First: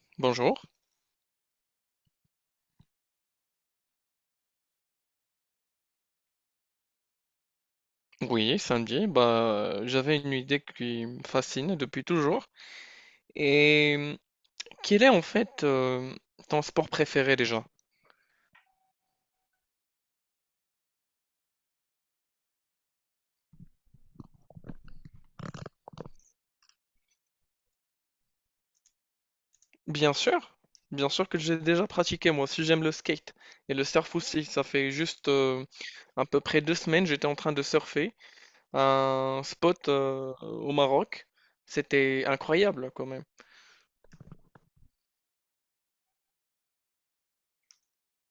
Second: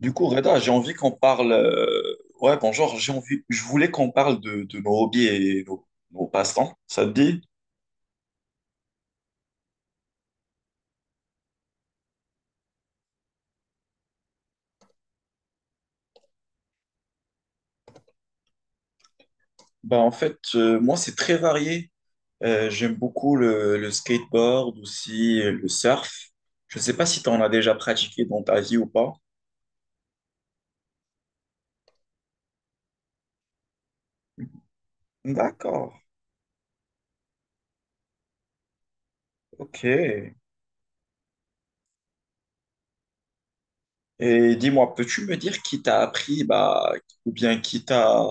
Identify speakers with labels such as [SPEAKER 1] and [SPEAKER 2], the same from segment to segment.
[SPEAKER 1] Du coup, Reda,
[SPEAKER 2] Bonjour.
[SPEAKER 1] j'ai envie qu'on parle. Ouais, bonjour, j'ai envie. Je voulais qu'on parle de nos hobbies et nos passe-temps. Ça te dit?
[SPEAKER 2] Oui, samedi, bah, j'avais une idée qui me fascine depuis toujours. Et hum, quel est en fait ton sport préféré déjà?
[SPEAKER 1] Bah, en fait, moi, c'est très varié. J'aime beaucoup le skateboard aussi, le surf. Je ne sais pas si tu en as déjà pratiqué dans ta vie ou pas.
[SPEAKER 2] Bien sûr, bien sûr que j'ai déjà pratiqué. Moi aussi, j'aime le skate et le surf aussi. Ça fait juste
[SPEAKER 1] D'accord,
[SPEAKER 2] à peu près 2 semaines, j'étais en train de surfer à un
[SPEAKER 1] ok.
[SPEAKER 2] spot au Maroc. C'était incroyable quand même.
[SPEAKER 1] Et dis-moi, peux-tu me dire qui t'a appris, bah, ou bien qui t'a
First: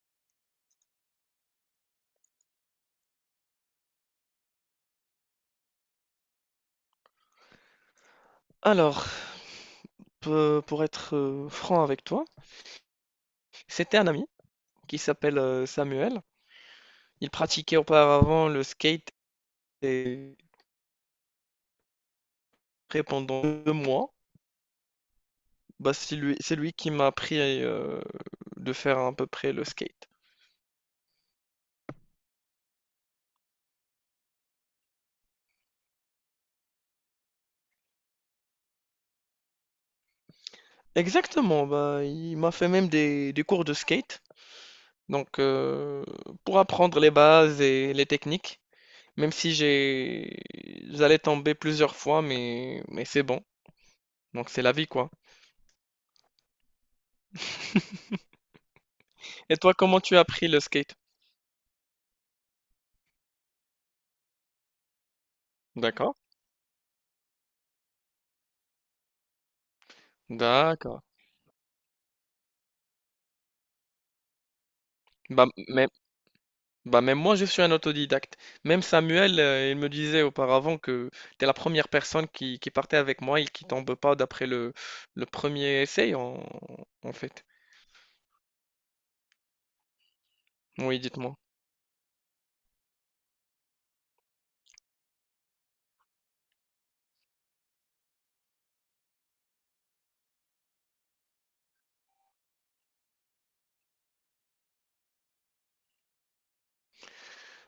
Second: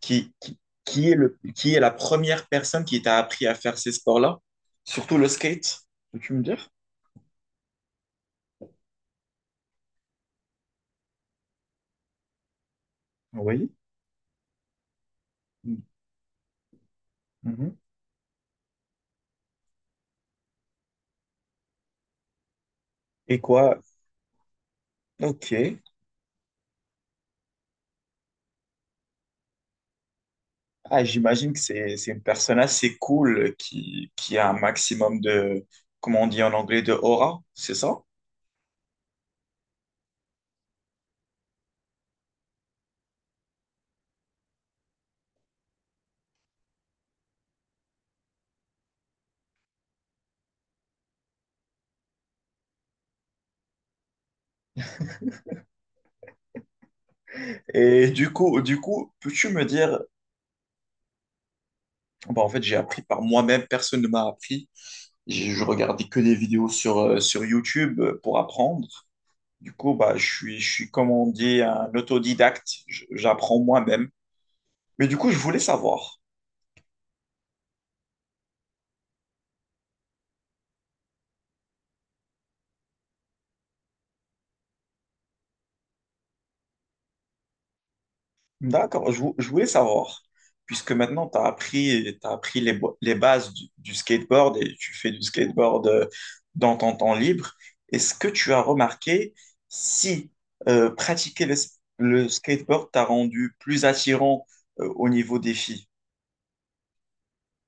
[SPEAKER 1] qui, qui, qui est qui est la première personne qui t'a appris à faire ces sports-là? Surtout le skate, peux-tu me dire?
[SPEAKER 2] Alors, pour être franc avec toi,
[SPEAKER 1] Oui.
[SPEAKER 2] c'était un ami qui s'appelle Samuel. Il
[SPEAKER 1] Mhm.
[SPEAKER 2] pratiquait auparavant le skate et
[SPEAKER 1] Et
[SPEAKER 2] pendant 2
[SPEAKER 1] quoi?
[SPEAKER 2] mois,
[SPEAKER 1] Ok.
[SPEAKER 2] bah, c'est lui qui m'a appris, de faire à peu près le skate.
[SPEAKER 1] Ah, j'imagine que c'est une personne assez cool qui a un maximum de, comment on dit en anglais, de aura, c'est ça?
[SPEAKER 2] Exactement, bah, il m'a fait même des cours de skate, donc heu, pour apprendre les bases et les techniques, même si j'allais tomber plusieurs fois, mais c'est bon, donc c'est la vie, quoi.
[SPEAKER 1] Et du coup, peux-tu
[SPEAKER 2] Et
[SPEAKER 1] me
[SPEAKER 2] toi,
[SPEAKER 1] dire,
[SPEAKER 2] comment tu as appris le skate?
[SPEAKER 1] bah, en fait, j'ai appris par moi-même, personne ne m'a appris. Je regardais
[SPEAKER 2] D'accord,
[SPEAKER 1] que des vidéos sur, sur YouTube pour apprendre. Du coup, bah, je suis,
[SPEAKER 2] d'accord.
[SPEAKER 1] comme on dit, un autodidacte. J'apprends moi-même. Mais du coup, je
[SPEAKER 2] Bah,
[SPEAKER 1] voulais
[SPEAKER 2] m
[SPEAKER 1] savoir.
[SPEAKER 2] Bah même moi je suis un autodidacte. Même Samuel, il me disait auparavant que tu es la première personne qui partait avec moi et qui tombe pas d'après le premier essai en fait.
[SPEAKER 1] D'accord, je voulais savoir. Puisque
[SPEAKER 2] Oui,
[SPEAKER 1] maintenant,
[SPEAKER 2] dites-moi.
[SPEAKER 1] tu as appris, t'as appris les bases du skateboard et tu fais du skateboard dans ton temps libre. Est-ce que tu as remarqué si pratiquer le skateboard t'a rendu plus attirant au niveau des filles?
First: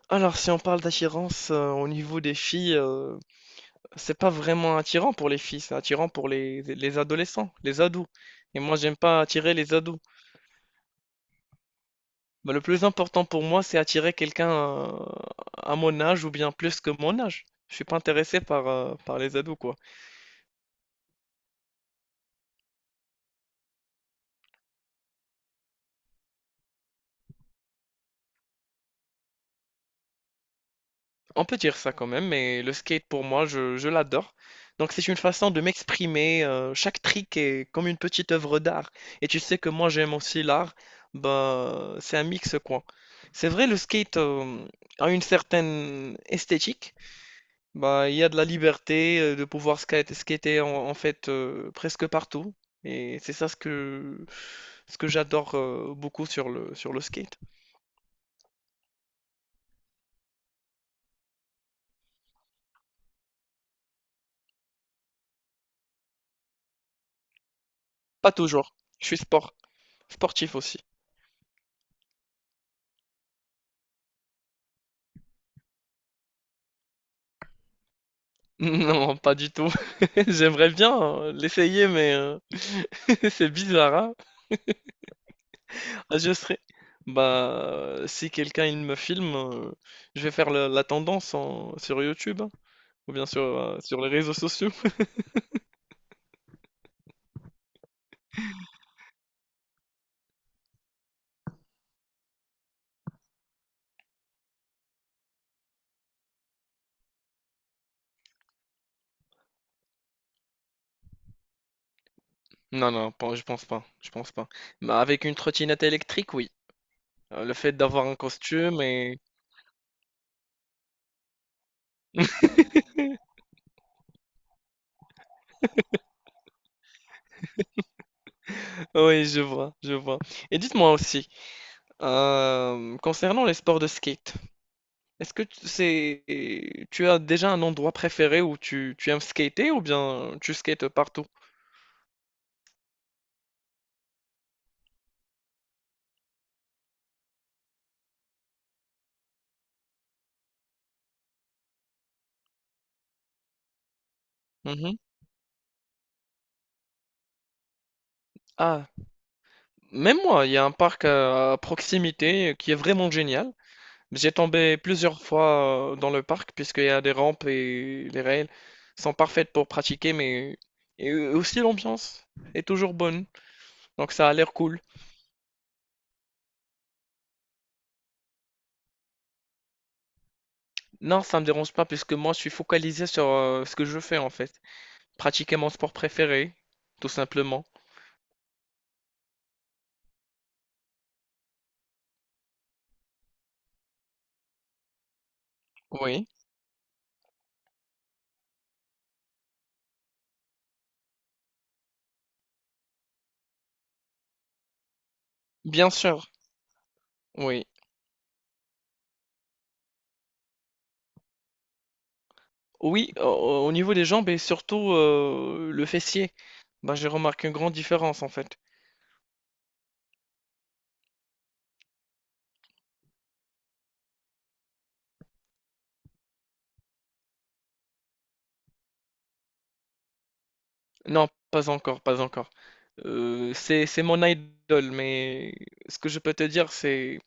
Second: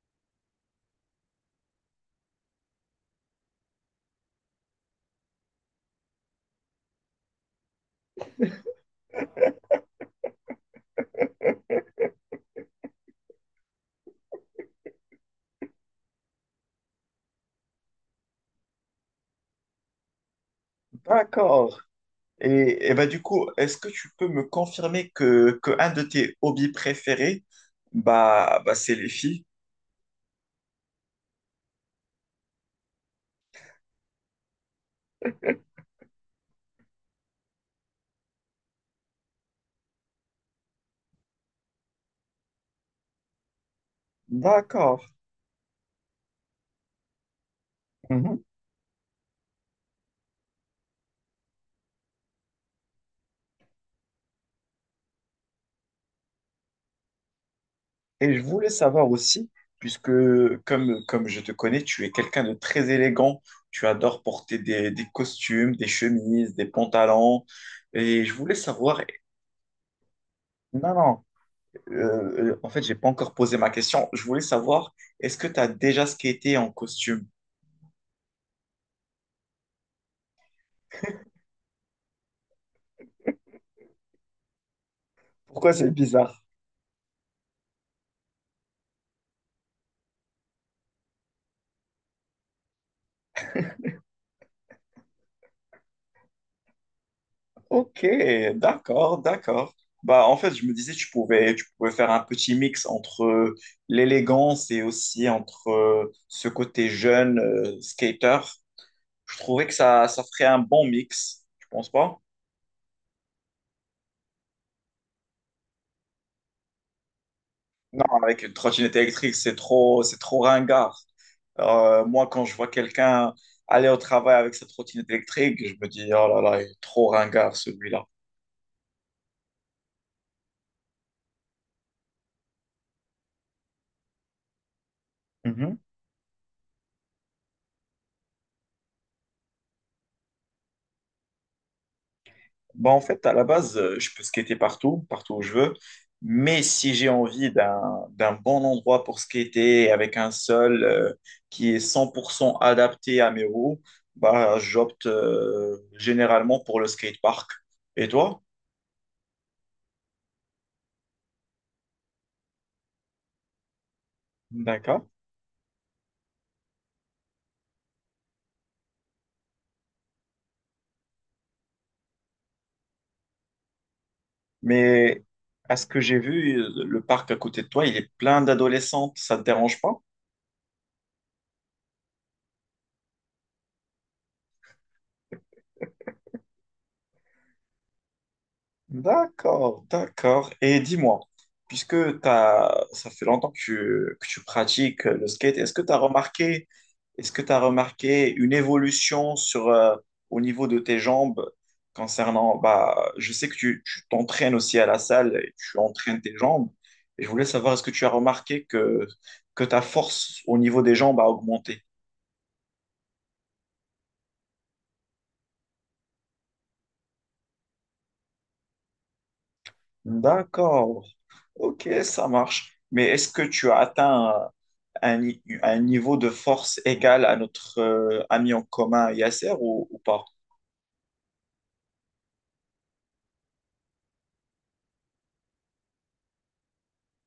[SPEAKER 2] Alors si on parle d'attirance au niveau des filles, c'est pas vraiment attirant pour les filles, c'est attirant pour les adolescents, les ados. Et moi j'aime pas attirer les ados. Bah, le plus important pour moi c'est attirer quelqu'un à mon âge ou bien plus que mon âge. Je suis pas intéressé par, par les ados quoi.
[SPEAKER 1] D'accord. Et bah, du coup, est-ce que tu peux me confirmer que un de tes hobbies préférés, bah, c'est les filles?
[SPEAKER 2] On peut dire ça quand même, mais le skate pour moi, je l'adore. Donc c'est une façon de m'exprimer. Chaque trick est comme une petite œuvre d'art. Et tu sais que moi j'aime aussi l'art. Bah, c'est un mix quoi. C'est vrai, le skate
[SPEAKER 1] D'accord.
[SPEAKER 2] a une certaine esthétique. Bah, il y a de
[SPEAKER 1] Mhm.
[SPEAKER 2] la liberté de pouvoir skater en fait presque partout. Et c'est ça ce que j'adore beaucoup sur sur le skate.
[SPEAKER 1] Et je voulais savoir aussi, puisque comme je te connais, tu es quelqu'un de très élégant, tu adores porter des costumes, des chemises, des pantalons, et je
[SPEAKER 2] Pas
[SPEAKER 1] voulais
[SPEAKER 2] toujours.
[SPEAKER 1] savoir,
[SPEAKER 2] Je suis sportif aussi.
[SPEAKER 1] non, en fait, j'ai pas encore posé ma question, je voulais savoir, est-ce que tu as déjà skaté en costume?
[SPEAKER 2] Non, pas du tout. J'aimerais bien, l'essayer c'est bizarre, hein?
[SPEAKER 1] Pourquoi c'est
[SPEAKER 2] Ah,
[SPEAKER 1] bizarre?
[SPEAKER 2] si quelqu'un il me filme, je vais faire la tendance en sur YouTube, hein, ou bien sur, sur les réseaux sociaux.
[SPEAKER 1] Ok, d'accord. Bah, en fait, je me disais, tu pouvais faire un petit mix entre l'élégance et aussi entre ce côté jeune, skater. Je trouvais que ça ferait un bon mix, tu penses pas?
[SPEAKER 2] Non, non, pas je pense pas, je pense pas. Bah, avec une trottinette électrique, oui. Le fait
[SPEAKER 1] Non,
[SPEAKER 2] d'avoir un
[SPEAKER 1] avec une
[SPEAKER 2] costume
[SPEAKER 1] trottinette
[SPEAKER 2] et
[SPEAKER 1] électrique, c'est trop ringard. Moi, quand je vois quelqu'un aller au travail avec sa trottinette électrique, je me dis, oh là là, il est trop ringard celui-là.
[SPEAKER 2] oui, je vois, je vois. Et dites-moi aussi, concernant les sports de skate, est-ce que t c'est tu as déjà un endroit préféré où tu aimes skater ou bien tu skates partout?
[SPEAKER 1] Bah, en fait, à la base, je peux skater partout, partout où je veux. Mais si j'ai envie d'un bon endroit pour skater avec un sol qui est 100% adapté à mes roues, bah,
[SPEAKER 2] Mhm.
[SPEAKER 1] j'opte généralement pour le skatepark. Et toi?
[SPEAKER 2] Ah, même moi, il y a un parc à proximité qui est vraiment génial. J'ai tombé
[SPEAKER 1] D'accord.
[SPEAKER 2] plusieurs fois dans le parc puisqu'il y a des rampes et les rails sont parfaites pour pratiquer, mais et aussi l'ambiance est toujours bonne, donc ça a l'air cool.
[SPEAKER 1] Mais à ce que j'ai vu, le parc à côté de toi, il est plein d'adolescentes. Ça ne te dérange pas?
[SPEAKER 2] Non, ça me dérange pas puisque moi je suis focalisé sur ce que je fais en fait, pratiquer mon sport préféré, tout simplement.
[SPEAKER 1] D'accord, d'accord. Et dis-moi, puisque t'as, ça fait longtemps que tu pratiques le skate, est-ce que tu as
[SPEAKER 2] Oui,
[SPEAKER 1] remarqué, est-ce que tu remarqué une évolution sur, au niveau de tes jambes concernant, bah, je sais que tu t'entraînes aussi à la salle et tu
[SPEAKER 2] bien
[SPEAKER 1] entraînes
[SPEAKER 2] sûr,
[SPEAKER 1] tes jambes. Et je voulais
[SPEAKER 2] oui.
[SPEAKER 1] savoir, est-ce que tu as remarqué que ta force au niveau des jambes a augmenté?
[SPEAKER 2] Oui, au, au niveau des jambes et surtout le fessier, bah, j'ai remarqué une grande différence en fait.
[SPEAKER 1] D'accord, ok, ça marche. Mais est-ce que tu as atteint un, ni- un niveau de force égal à notre ami en commun Yasser ou pas?
[SPEAKER 2] Non, pas encore, pas encore. C'est mon idole, mais ce que je peux te dire, c'est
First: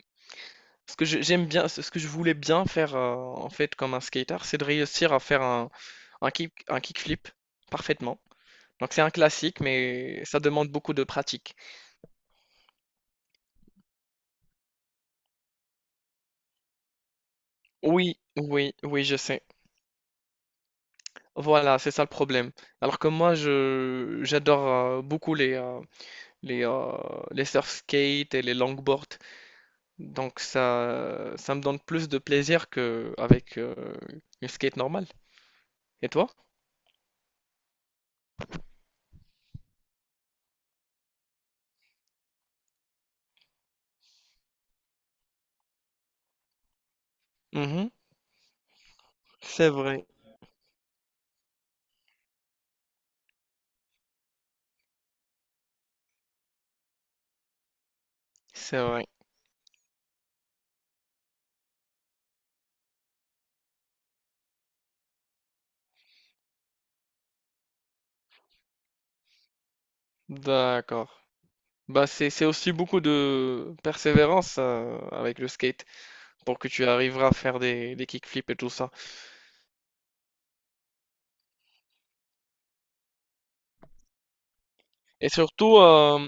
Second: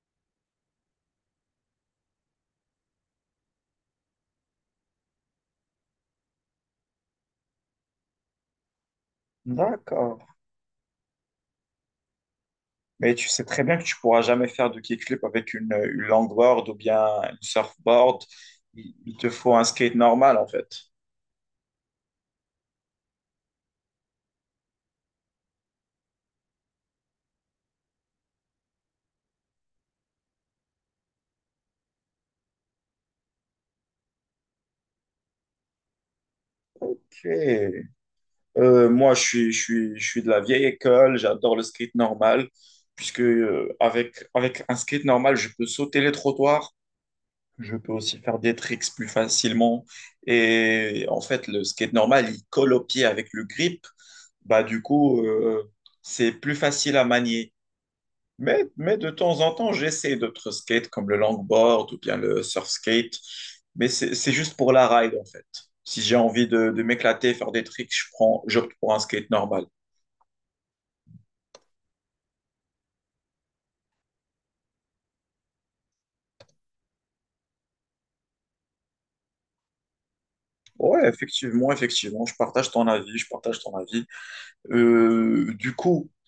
[SPEAKER 2] ce que j'aime bien, ce que je voulais bien faire en fait comme un skater, c'est de réussir à faire un kick, un kickflip parfaitement. Donc c'est un classique,
[SPEAKER 1] D'accord.
[SPEAKER 2] mais ça demande beaucoup de pratique.
[SPEAKER 1] Mais tu sais très bien que tu pourras jamais faire de kickflip avec une longboard ou bien une
[SPEAKER 2] Oui,
[SPEAKER 1] surfboard.
[SPEAKER 2] oui, oui, je
[SPEAKER 1] Il te
[SPEAKER 2] sais.
[SPEAKER 1] faut un skate normal en fait.
[SPEAKER 2] Voilà, c'est ça le problème. Alors que moi, je j'adore beaucoup les euh, les surf skates et les longboards. Donc ça me donne plus de plaisir qu'avec une skate normale. Et toi?
[SPEAKER 1] Ok. Moi, je suis de la vieille école, j'adore le skate normal, puisque avec, avec un skate normal, je peux sauter les trottoirs, je
[SPEAKER 2] Mhm.
[SPEAKER 1] peux aussi faire des tricks plus
[SPEAKER 2] C'est
[SPEAKER 1] facilement.
[SPEAKER 2] vrai,
[SPEAKER 1] Et en fait, le skate normal, il colle au pied avec le grip. Bah, du coup, c'est plus facile à manier.
[SPEAKER 2] c'est
[SPEAKER 1] Mais
[SPEAKER 2] vrai.
[SPEAKER 1] de temps en temps, j'essaie d'autres skates comme le longboard ou bien le surf skate. Mais c'est juste pour la ride, en fait. Si j'ai envie de m'éclater, faire des tricks, j'opte pour un skate normal.
[SPEAKER 2] D'accord. Bah c'est aussi beaucoup de persévérance avec le skate pour que tu arriveras à faire des kickflips et tout ça.
[SPEAKER 1] Ouais, effectivement, effectivement, je partage ton avis.
[SPEAKER 2] Et
[SPEAKER 1] Du
[SPEAKER 2] surtout,
[SPEAKER 1] coup,
[SPEAKER 2] euh,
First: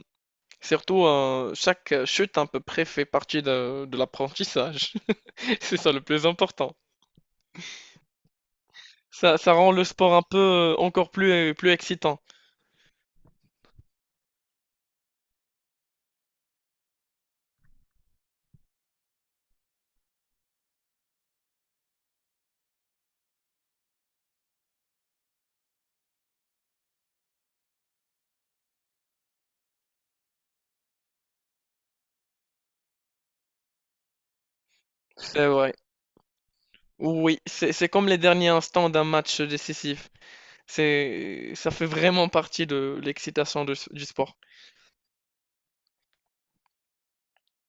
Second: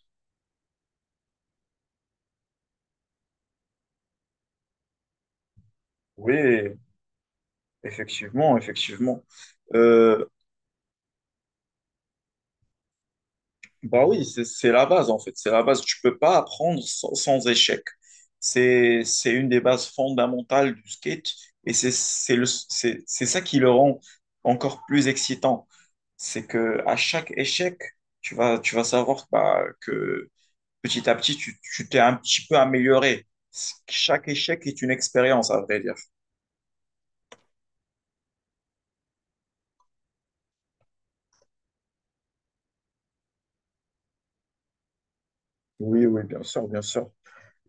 [SPEAKER 2] Surtout chaque chute à peu près fait partie de l'apprentissage. C'est ça le plus important.
[SPEAKER 1] oui, effectivement, effectivement.
[SPEAKER 2] Ça rend le sport un
[SPEAKER 1] Euh,
[SPEAKER 2] peu encore plus, plus excitant.
[SPEAKER 1] bah oui, c'est la base en fait, c'est la base. Tu peux pas apprendre sans, sans échec. C'est une des bases fondamentales du skate et c'est ça qui le rend encore plus excitant. C'est que à chaque échec, tu vas savoir bah, que petit à petit, tu t'es un petit peu amélioré. Chaque échec est une
[SPEAKER 2] C'est
[SPEAKER 1] expérience, à
[SPEAKER 2] vrai.
[SPEAKER 1] vrai dire.
[SPEAKER 2] Oui, c'est comme les derniers instants d'un match décisif. Ça fait vraiment partie de l'excitation de du sport.
[SPEAKER 1] Oui, oui, bien sûr, bien sûr.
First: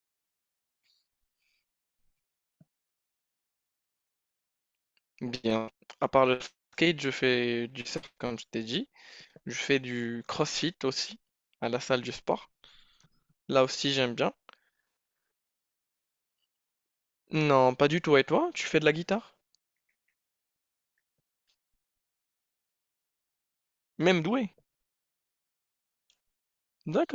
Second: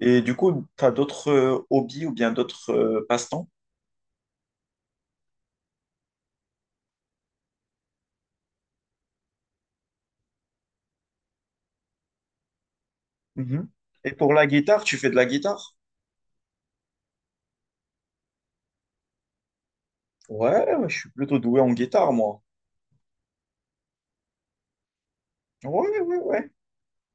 [SPEAKER 1] Et du coup, tu as d'autres hobbies ou bien d'autres passe-temps?
[SPEAKER 2] Bien, à part le skate, je fais du surf, comme je t'ai dit. Je fais du crossfit aussi, à la salle du sport. Là
[SPEAKER 1] Mhm.
[SPEAKER 2] aussi,
[SPEAKER 1] Et
[SPEAKER 2] j'aime
[SPEAKER 1] pour
[SPEAKER 2] bien.
[SPEAKER 1] la guitare, tu fais de la guitare?
[SPEAKER 2] Non, pas du tout. Et toi, tu fais de la guitare?
[SPEAKER 1] Ouais, ouais, je suis plutôt doué en guitare, moi.
[SPEAKER 2] Même doué?
[SPEAKER 1] Ouais, ouais, ouais.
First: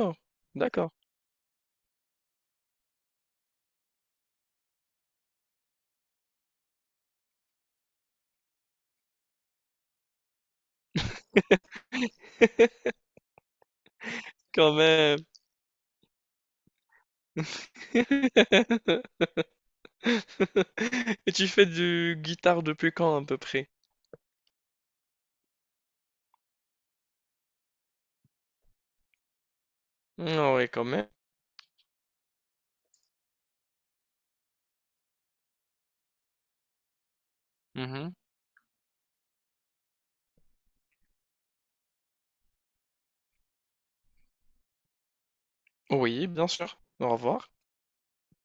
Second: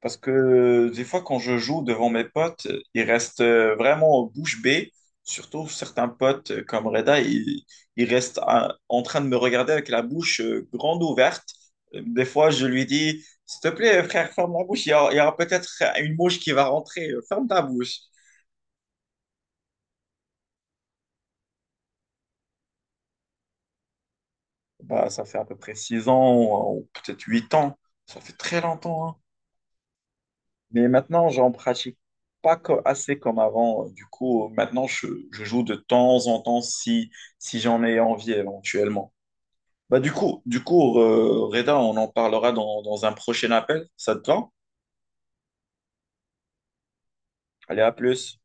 [SPEAKER 1] Parce que
[SPEAKER 2] d'accord.
[SPEAKER 1] des fois, quand je joue devant mes potes, ils restent vraiment bouche bée. Surtout certains potes comme Reda, ils restent en train de me regarder avec la bouche grande ouverte. Des fois, je lui dis, s'il te plaît, frère, ferme la
[SPEAKER 2] Quand
[SPEAKER 1] bouche. Il
[SPEAKER 2] même.
[SPEAKER 1] y aura peut-être une mouche qui va rentrer. Ferme ta bouche.
[SPEAKER 2] Et tu fais du guitare depuis quand à peu près?
[SPEAKER 1] Bah, ça fait à peu près 6 ans, ou peut-être 8 ans. Ça fait très longtemps, hein.
[SPEAKER 2] Ah ouais, quand
[SPEAKER 1] Mais
[SPEAKER 2] même.
[SPEAKER 1] maintenant, j'en pratique pas co- assez comme avant. Du coup, maintenant, je joue de temps en temps si j'en ai
[SPEAKER 2] Mhm.
[SPEAKER 1] envie éventuellement. Bah, Reda, on en parlera dans un prochain appel. Ça te va?
[SPEAKER 2] Oui, bien sûr. Au revoir.
[SPEAKER 1] Allez, à plus.